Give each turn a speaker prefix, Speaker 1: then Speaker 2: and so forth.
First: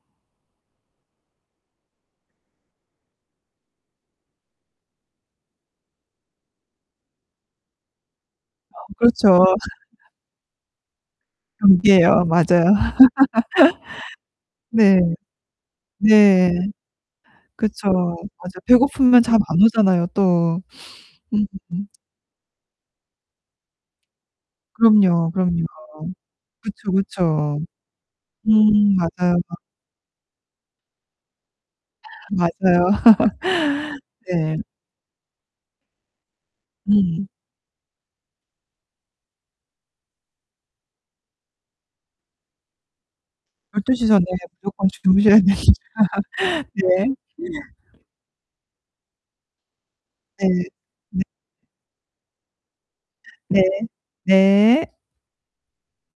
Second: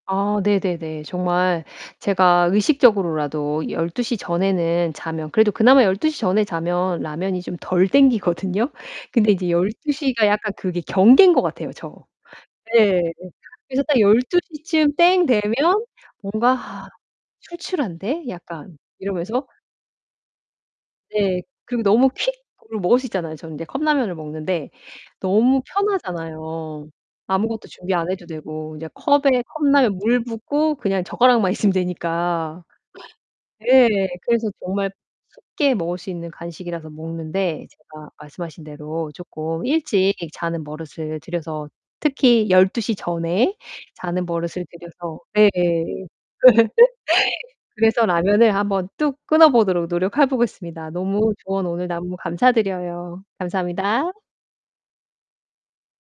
Speaker 1: 아 네네네. 정말 제가 의식적으로라도 12:00 전에는 자면 그래도 그나마 12:00 전에 자면 라면이 좀 덜 당기거든요. 근데
Speaker 2: 그렇죠.
Speaker 1: 이제 12:00 가 약간 그게 경계인 것 같아요 저.
Speaker 2: 경계예요. 맞아요.
Speaker 1: 네 그래서 딱 열두 시 쯤
Speaker 2: 네.
Speaker 1: 땡 되면
Speaker 2: 네.
Speaker 1: 뭔가
Speaker 2: 그쵸.
Speaker 1: "출출한데
Speaker 2: 맞아
Speaker 1: 약간?"
Speaker 2: 배고프면 잠
Speaker 1: 이러면서
Speaker 2: 안 오잖아요 또.
Speaker 1: 네 그리고
Speaker 2: 음음음.
Speaker 1: 너무 퀵으로 먹을 수 있잖아요. 저는 인제 컵라면을 먹는데
Speaker 2: 그럼요,
Speaker 1: 너무
Speaker 2: 그럼요.
Speaker 1: 편하잖아요.
Speaker 2: 그쵸, 그쵸.
Speaker 1: 아무것도 준비 안 해도 되고 이제
Speaker 2: 음 맞아요.
Speaker 1: 컵에 컵라면 물 붓고 그냥 젓가락만 있으면 되니까.
Speaker 2: 맞아요.
Speaker 1: 네. 그래서
Speaker 2: 네.
Speaker 1: 정말 쉽게 먹을 수 있는 간식이라서
Speaker 2: 음.
Speaker 1: 먹는데 제가 말씀하신 대로 쪼끔 일찍 자는 버릇을 들여서 특히 12:00 전에
Speaker 2: 12:00 시 전에
Speaker 1: 자는 버릇을
Speaker 2: 무조건
Speaker 1: 들여서
Speaker 2: 주무셔야 됩니다.
Speaker 1: 네.
Speaker 2: 네.
Speaker 1: 그래서 라면을 한번 뚝 끊어 보도록 노력해
Speaker 2: 네.
Speaker 1: 보겠습니다.
Speaker 2: 네.
Speaker 1: 너무 조언 오늘 나무 감사드려요.
Speaker 2: 네.
Speaker 1: 감사합니다.
Speaker 2: 네.